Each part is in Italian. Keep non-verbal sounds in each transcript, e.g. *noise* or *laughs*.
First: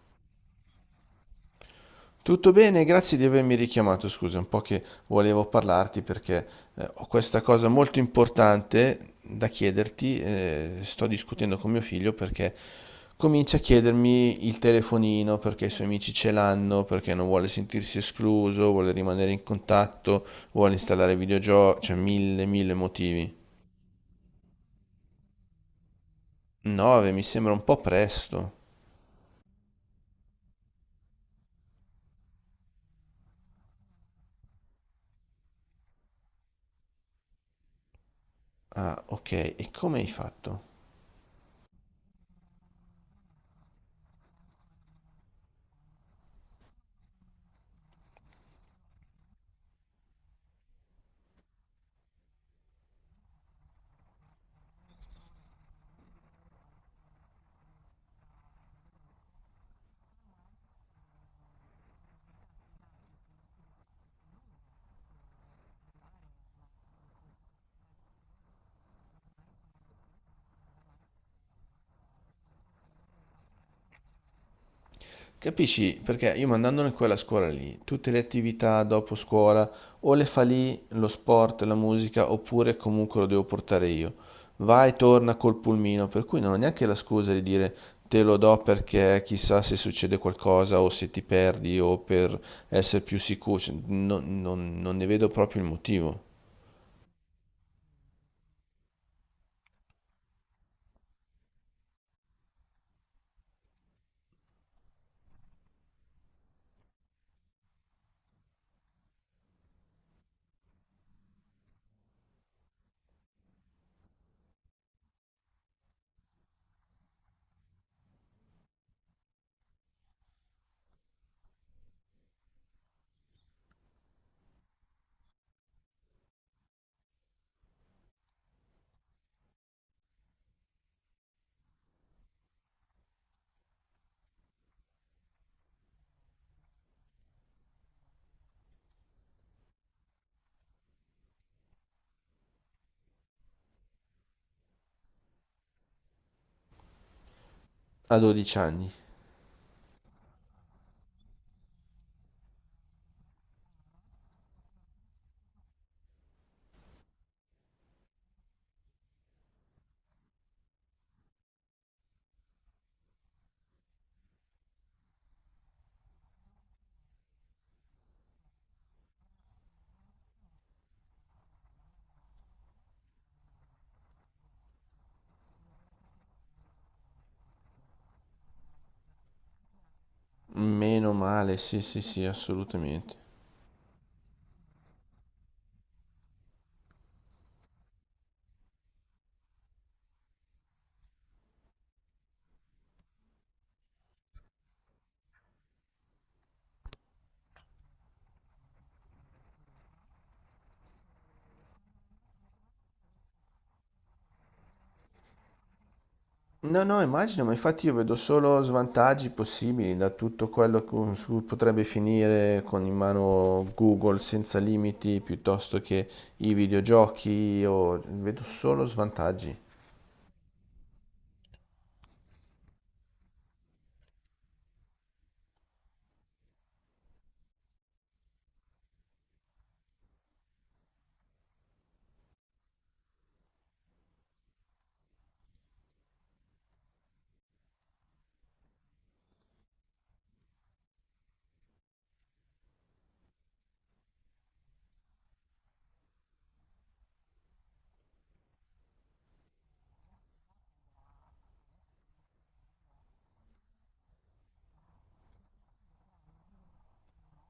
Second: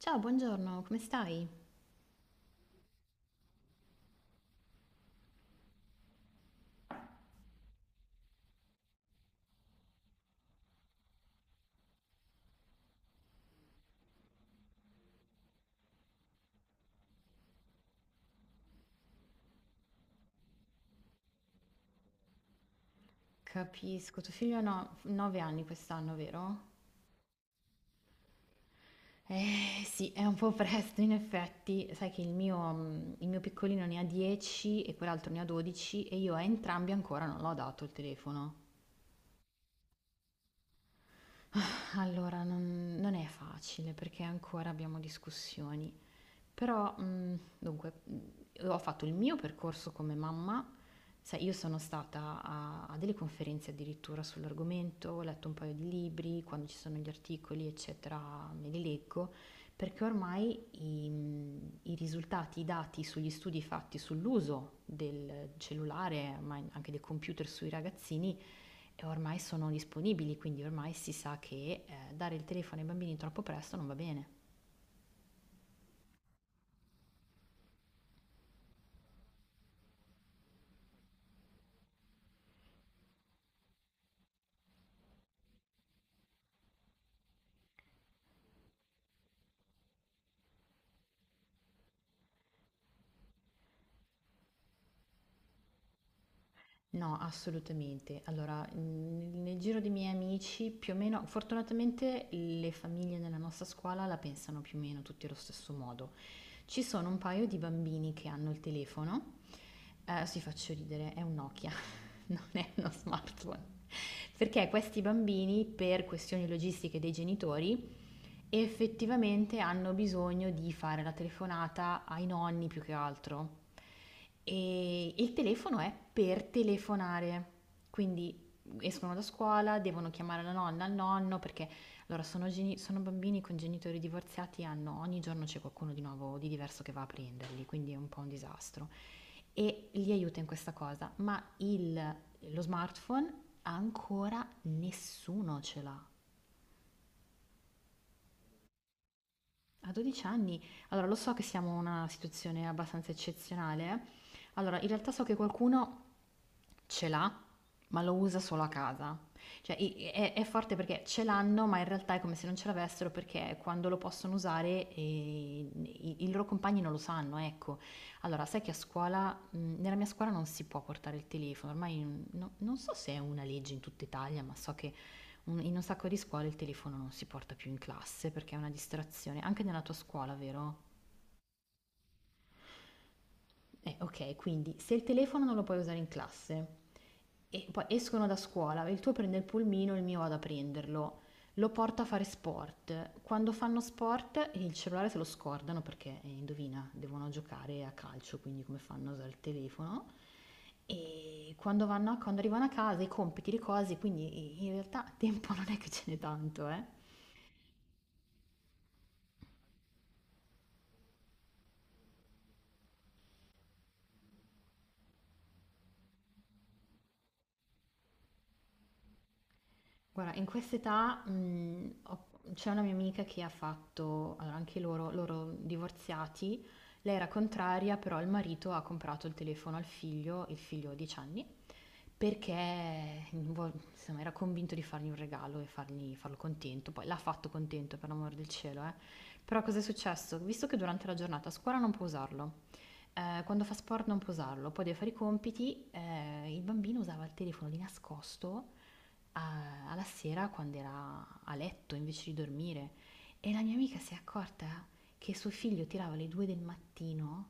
Ciao, buongiorno, come stai? Tutto bene, grazie di avermi richiamato. Scusa, è un po' che volevo parlarti perché ho questa cosa molto importante da chiederti. Sto discutendo con mio figlio perché comincia a chiedermi il telefonino, perché i suoi amici ce l'hanno, perché non vuole sentirsi escluso, vuole rimanere in contatto, vuole installare videogiochi, cioè mille, mille motivi. Capisco, tuo figlio ha 9 anni quest'anno, vero? 9 mi sembra un po' presto. Eh sì, è un po' presto in effetti, sai che il mio, il mio piccolino ne ha 10 e quell'altro ne ha 12 e io a entrambi ancora non l'ho dato il telefono. Ah, ok, e come hai fatto? Allora, non è facile perché ancora abbiamo discussioni. Però, dunque, ho fatto il mio percorso come mamma, sai io sono stata a delle conferenze addirittura sull'argomento, ho letto un paio di libri, quando ci sono gli articoli, eccetera, me li leggo, perché ormai i risultati, i dati sugli studi fatti sull'uso del cellulare, ma in anche del computer sui ragazzini, ormai sono disponibili, quindi ormai si sa che, dare il telefono ai bambini troppo presto non va bene. Capisci? Perché io mandandone quella a scuola lì, tutte le attività dopo scuola, o le fa lì, lo sport, la musica, oppure comunque lo devo portare io. Va e torna col pulmino, per cui non ho neanche la scusa di dire te lo do perché chissà se succede qualcosa o se ti perdi o per essere più sicuro. Cioè, non ne vedo proprio il motivo. No, assolutamente. Allora, nel giro dei miei amici, più o meno, fortunatamente le famiglie nella nostra scuola la pensano più o meno tutti allo stesso modo. Ci sono un paio di bambini che hanno il telefono, si faccio ridere, è un Nokia, *laughs* non è uno smartphone. Perché questi bambini, per questioni logistiche dei genitori, effettivamente hanno bisogno di fare la telefonata ai nonni più che altro. E il telefono è per telefonare, quindi escono da scuola, devono chiamare la nonna, il nonno, perché allora sono, sono bambini con genitori divorziati, hanno, ogni giorno c'è qualcuno di nuovo, di diverso che va a prenderli, quindi è un po' un disastro. E li aiuta in questa cosa, ma lo smartphone ancora nessuno ce l'ha. A 12 anni. A 12 anni, allora lo so che siamo in una situazione abbastanza eccezionale. Eh. Allora, in realtà so che qualcuno ce l'ha, ma lo usa solo a casa. Cioè è forte perché ce l'hanno, ma in realtà è come se non ce l'avessero perché quando lo possono usare i loro compagni non lo sanno, ecco. Allora, sai che a scuola, nella mia scuola non si può portare il telefono, ormai non so se è una legge in tutta Italia, ma so che in un sacco di scuole il telefono non si porta più in classe perché è una distrazione, anche nella tua scuola, vero? Meno male, sì, sì, sì, assolutamente. Ok, quindi se il telefono non lo puoi usare in classe e poi escono da scuola, il tuo prende il pulmino, il mio vado a prenderlo, lo porta a fare sport. Quando fanno sport il cellulare se lo scordano perché, indovina, devono giocare a calcio, quindi come fanno a usare il telefono. E quando, quando arrivano a casa i compiti, le cose, quindi in realtà tempo *laughs* non è che ce n'è tanto, No, eh. no, immagino, ma infatti io vedo solo svantaggi possibili da tutto quello su cui potrebbe finire con in mano Google senza limiti piuttosto che i videogiochi, o vedo solo svantaggi. Guarda, in quest'età, mhmm, ho c'è una mia amica che ha fatto allora anche loro divorziati, lei era contraria, però il marito ha comprato il telefono al figlio, il figlio ha 10 anni, perché vo insomma era convinto di fargli un regalo e fargli farlo contento. Poi l'ha fatto contento, per l'amor del cielo, eh. Però cos'è successo? Visto che durante la giornata a scuola non può usarlo, quando fa sport non può usarlo, poi deve fare i compiti, il bambino usava il telefono di nascosto alla sera quando era a letto invece di dormire e la mia amica si è accorta che suo figlio tirava le due del mattino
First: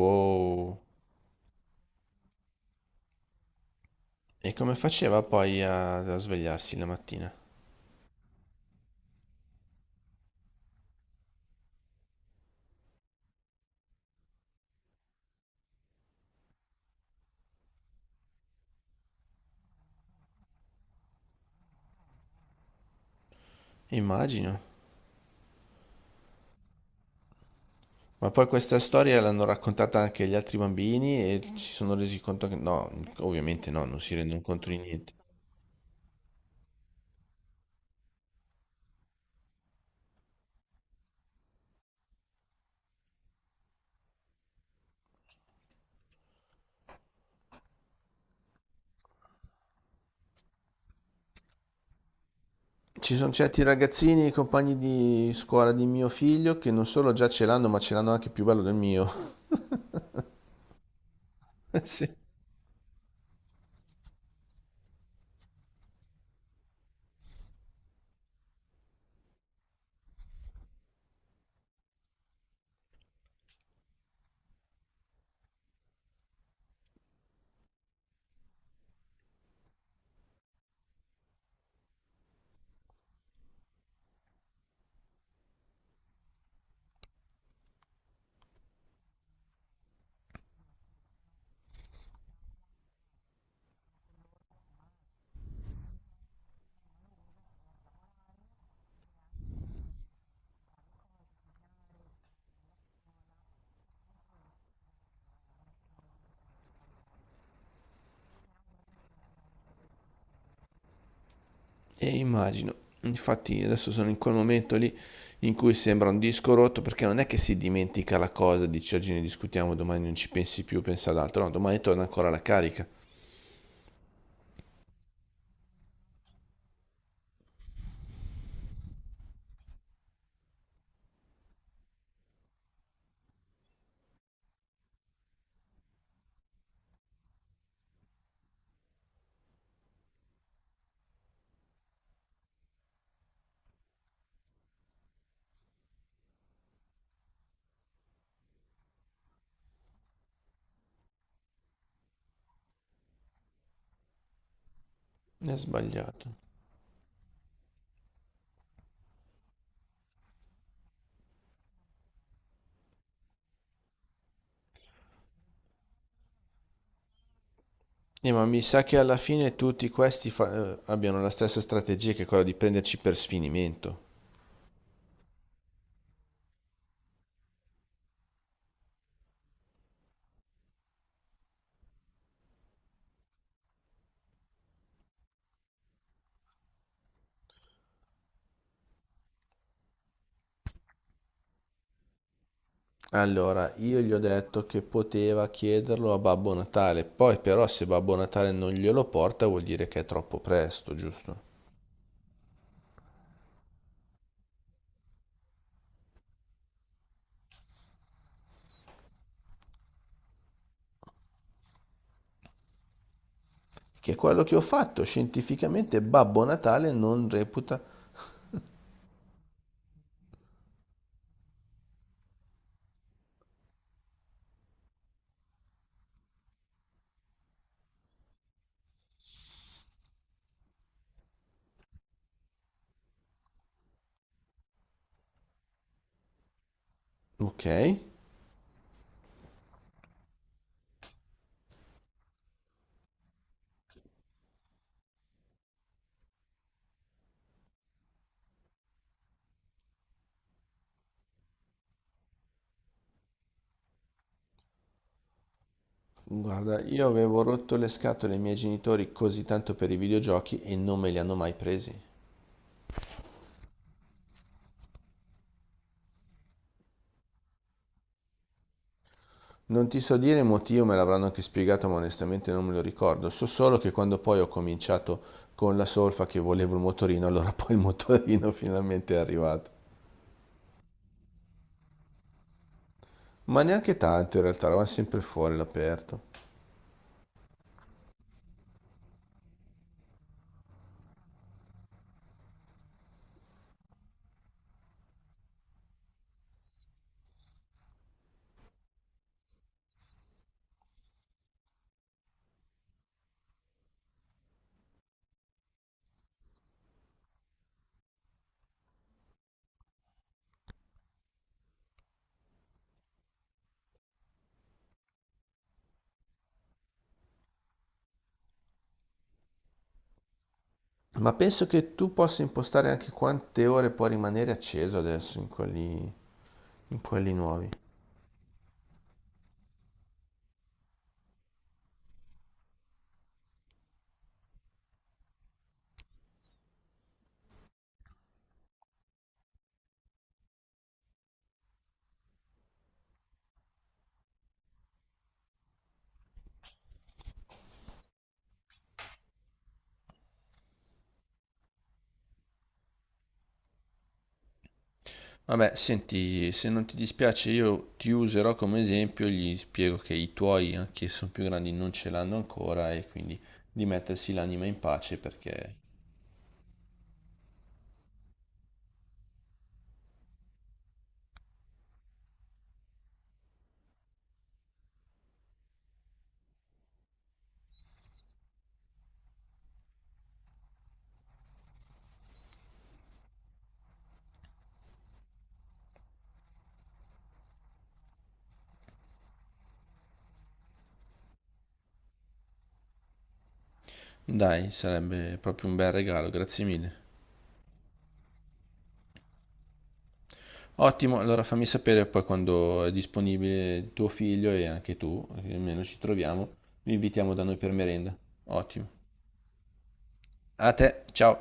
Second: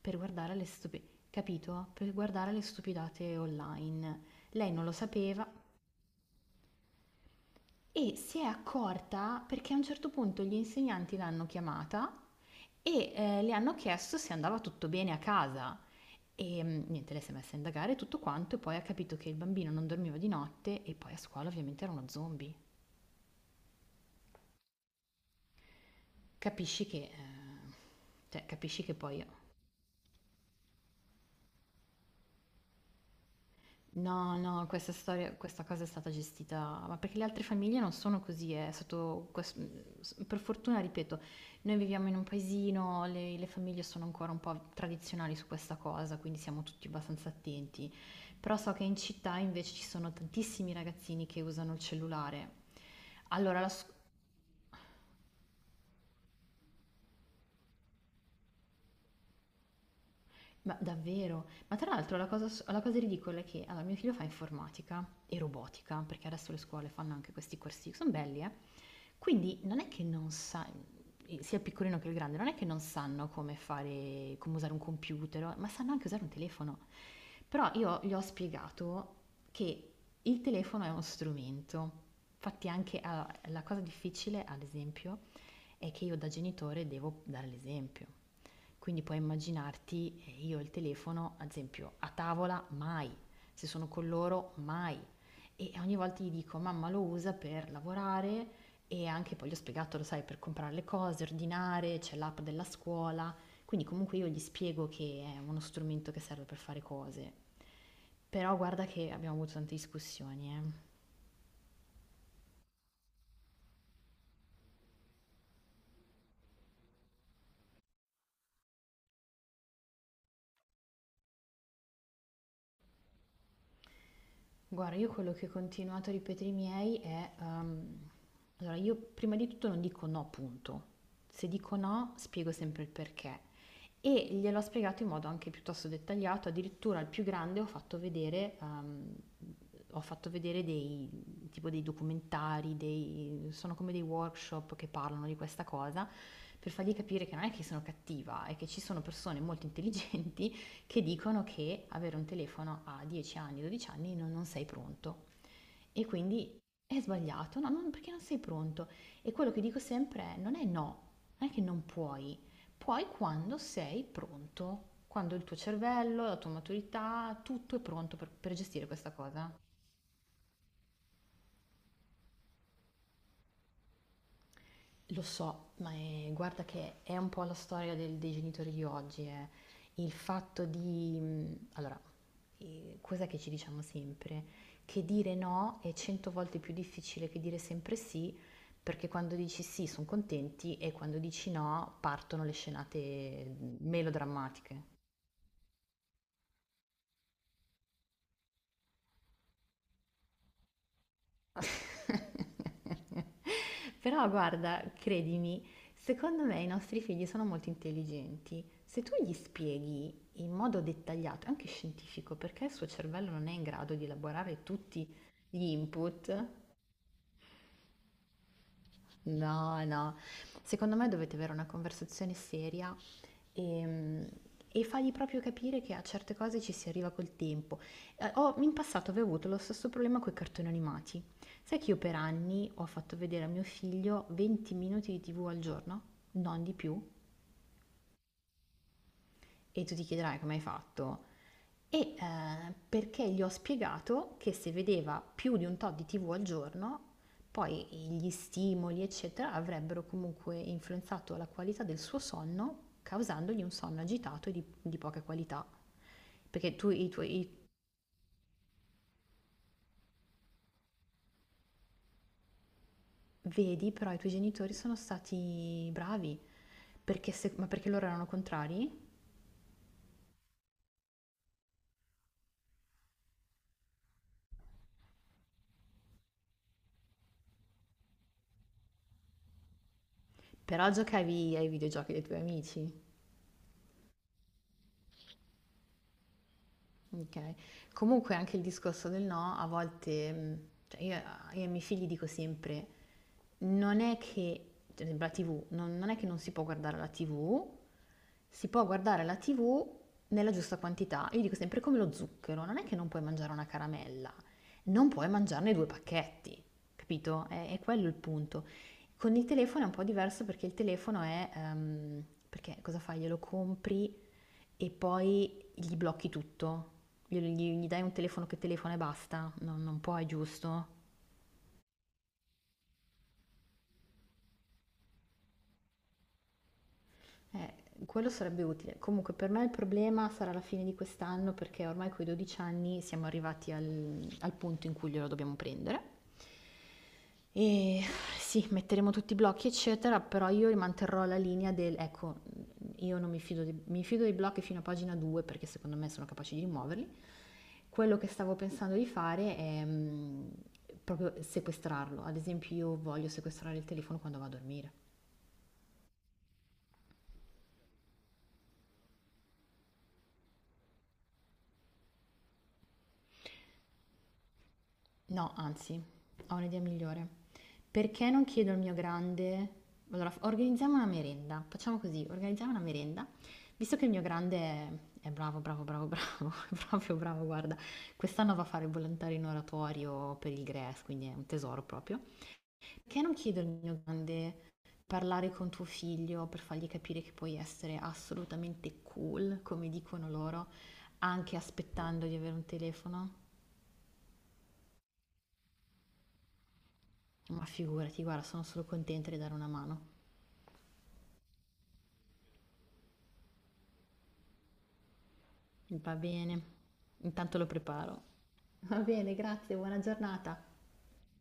per guardare le capito? Per guardare le stupidate online. E Lei come non lo faceva sapeva poi a svegliarsi la mattina? e si è accorta perché a un certo punto gli insegnanti l'hanno chiamata e le hanno chiesto se andava tutto bene a casa. E niente, lei si è messa a indagare tutto quanto e poi ha capito che il bambino non dormiva di notte e poi a scuola ovviamente era uno zombie. Immagino. Capisci che, Ma cioè, poi questa capisci che storia poi l'hanno raccontata anche agli altri bambini e si sono resi conto che no, ovviamente no, non si no, rendono no, conto di questa niente. storia, questa cosa è stata gestita, ma perché le altre famiglie non sono così, è stato, per fortuna, ripeto, noi viviamo in un paesino, le famiglie sono ancora un po' tradizionali su questa cosa, quindi siamo tutti abbastanza attenti, però so che in città invece ci sono tantissimi ragazzini che usano il cellulare. Ci sono Allora, certi ragazzini, compagni di scuola di mio figlio, che non solo già ce l'hanno, ma ce l'hanno anche più bello del mio. ma davvero? Ma *laughs* tra Sì. l'altro la cosa ridicola è che allora mio figlio fa informatica e robotica, perché adesso le scuole fanno anche questi corsi, son belli quindi non è che non sa sia il piccolino che il grande, non è che non sanno come fare come usare un computer o ma sanno anche usare un telefono. Però io gli ho spiegato che il telefono è uno strumento. Infatti anche a la cosa difficile, ad esempio, è che io da genitore devo dare l'esempio. Quindi puoi immaginarti io il telefono, ad esempio, a tavola mai, se sono con loro mai. E ogni volta gli dico, mamma lo usa per lavorare e anche poi gli ho spiegato, lo sai, per comprare le cose, ordinare, c'è l'app della scuola. Quindi comunque io gli spiego che è uno strumento che serve per fare cose. Però guarda che abbiamo avuto tante discussioni, eh. E immagino. Infatti adesso sono in quel momento lì in cui sembra un disco rotto perché non è che si dimentica la cosa, dici oggi ne discutiamo, domani non ci pensi più, pensa ad altro, no, domani torna ancora la carica. Guarda, io quello che ho continuato a ripetere ai miei è, allora io prima di tutto non dico no, punto. Se dico no, spiego sempre il perché. E gliel'ho spiegato in modo anche piuttosto dettagliato, addirittura al più grande ho fatto vedere tipo dei documentari, sono come dei workshop che parlano di questa cosa, per fargli capire che non è che sono cattiva, è che ci sono persone molto intelligenti che dicono che avere un telefono a 10 anni, 12 anni non sei pronto È e sbagliato. quindi è sbagliato, no, non, perché non sei pronto. E quello che dico sempre è non è no, non è che non puoi, puoi quando sei pronto, quando il tuo cervello, la tua maturità, tutto è pronto Ma per mi sa gestire che questa alla cosa. fine tutti questi abbiano la stessa strategia, che è quella di prenderci per sfinimento. Lo so, ma guarda che è un po' la storia dei genitori di oggi, eh. Il fatto di... allora, cos'è che ci diciamo sempre? Che dire no è cento volte più difficile che dire sempre sì, perché quando dici sì sono contenti e quando dici no partono le scenate Allora, io gli ho detto che melodrammatiche. poteva chiederlo a Babbo Natale, poi però se Babbo Natale non glielo porta vuol dire che è troppo presto, giusto? *laughs* Però guarda, credimi, secondo me i nostri figli sono molto intelligenti. Se tu gli spieghi in modo dettagliato, anche scientifico, perché il suo cervello non è in grado di Che è quello che ho elaborare fatto, tutti gli scientificamente Babbo input, Natale non reputa... no, no, secondo me dovete avere una conversazione seria e, e fargli proprio capire che a certe cose ci si arriva col tempo. In passato avevo avuto lo stesso problema con i cartoni animati. Sai che io per anni ho fatto vedere a mio figlio 20 minuti di TV al giorno, non di più? Ok, E tu ti chiederai come hai fatto. Perché gli ho spiegato che se vedeva più di un tot di TV al giorno, poi gli stimoli, eccetera, avrebbero comunque influenzato la qualità del suo sonno, causandogli un sonno agitato e di poca qualità. Perché guarda, tu io i avevo tuoi, rotto le scatole ai miei genitori così tanto per i videogiochi e non me li hanno mai presi. vedi, però i tuoi genitori sono stati bravi, perché ma perché loro erano contrari? Non ti so dire il motivo, me l'avranno anche spiegato, ma onestamente non me lo ricordo. So solo che quando poi ho cominciato con la solfa che volevo il motorino, allora *laughs* poi il motorino finalmente è arrivato. Però giocavi ai videogiochi dei tuoi amici. Ma neanche tanto in realtà, eravamo sempre fuori all'aperto. Ok. Comunque anche il discorso del no, a volte, cioè io ai miei figli dico sempre, non è che, per esempio la TV, non è che non si può guardare la TV, si può guardare la TV nella giusta quantità. Io dico sempre, è come lo zucchero, non è che non puoi mangiare una caramella, non puoi mangiarne due pacchetti, capito? È quello il punto. Con il telefono è un po' diverso perché il telefono è, perché cosa fai? Glielo compri e poi gli blocchi tutto, gli dai un telefono che telefona e basta, non puoi, giusto? Ma penso che tu possa impostare anche quante ore può rimanere acceso adesso in quelli nuovi. Quello sarebbe utile. Comunque per noi il problema sarà la fine di quest'anno perché ormai coi 12 anni siamo arrivati al punto in cui glielo dobbiamo prendere. E sì, metteremo tutti i blocchi, eccetera, però io manterrò la linea del, ecco, io non mi fido, mi fido dei blocchi fino a pagina 2 perché secondo me sono capaci di rimuoverli. Quello che stavo pensando di fare è proprio sequestrarlo. Ad esempio, io voglio sequestrare il telefono quando vado a dormire. Vabbè, senti, se non ti dispiace io ti userò come esempio, gli spiego che i tuoi, anche se sono più grandi, non ce l'hanno ancora e quindi di mettersi l'anima in pace No, perché, anzi, ho un'idea migliore. Perché non chiedo al mio grande... Allora, organizziamo una merenda. Facciamo così, organizziamo una merenda. Visto che il mio grande è bravo, bravo, bravo, bravo, *laughs* è proprio bravo, guarda, quest'anno va a fare il volontario in oratorio per il GRES, quindi è un tesoro proprio. Perché non chiedo al mio grande parlare con tuo figlio per fargli capire che puoi essere assolutamente cool, come dicono loro, anche aspettando di avere un telefono? dai, sarebbe proprio un bel regalo, grazie mille. Ma figurati, guarda, sono solo contenta di dare una mano. Ottimo, allora fammi sapere poi quando è disponibile tuo figlio e anche tu, almeno ci Va troviamo, bene, lo invitiamo da noi intanto lo per merenda. preparo. Ottimo. Va bene, grazie, buona giornata. A te, ciao.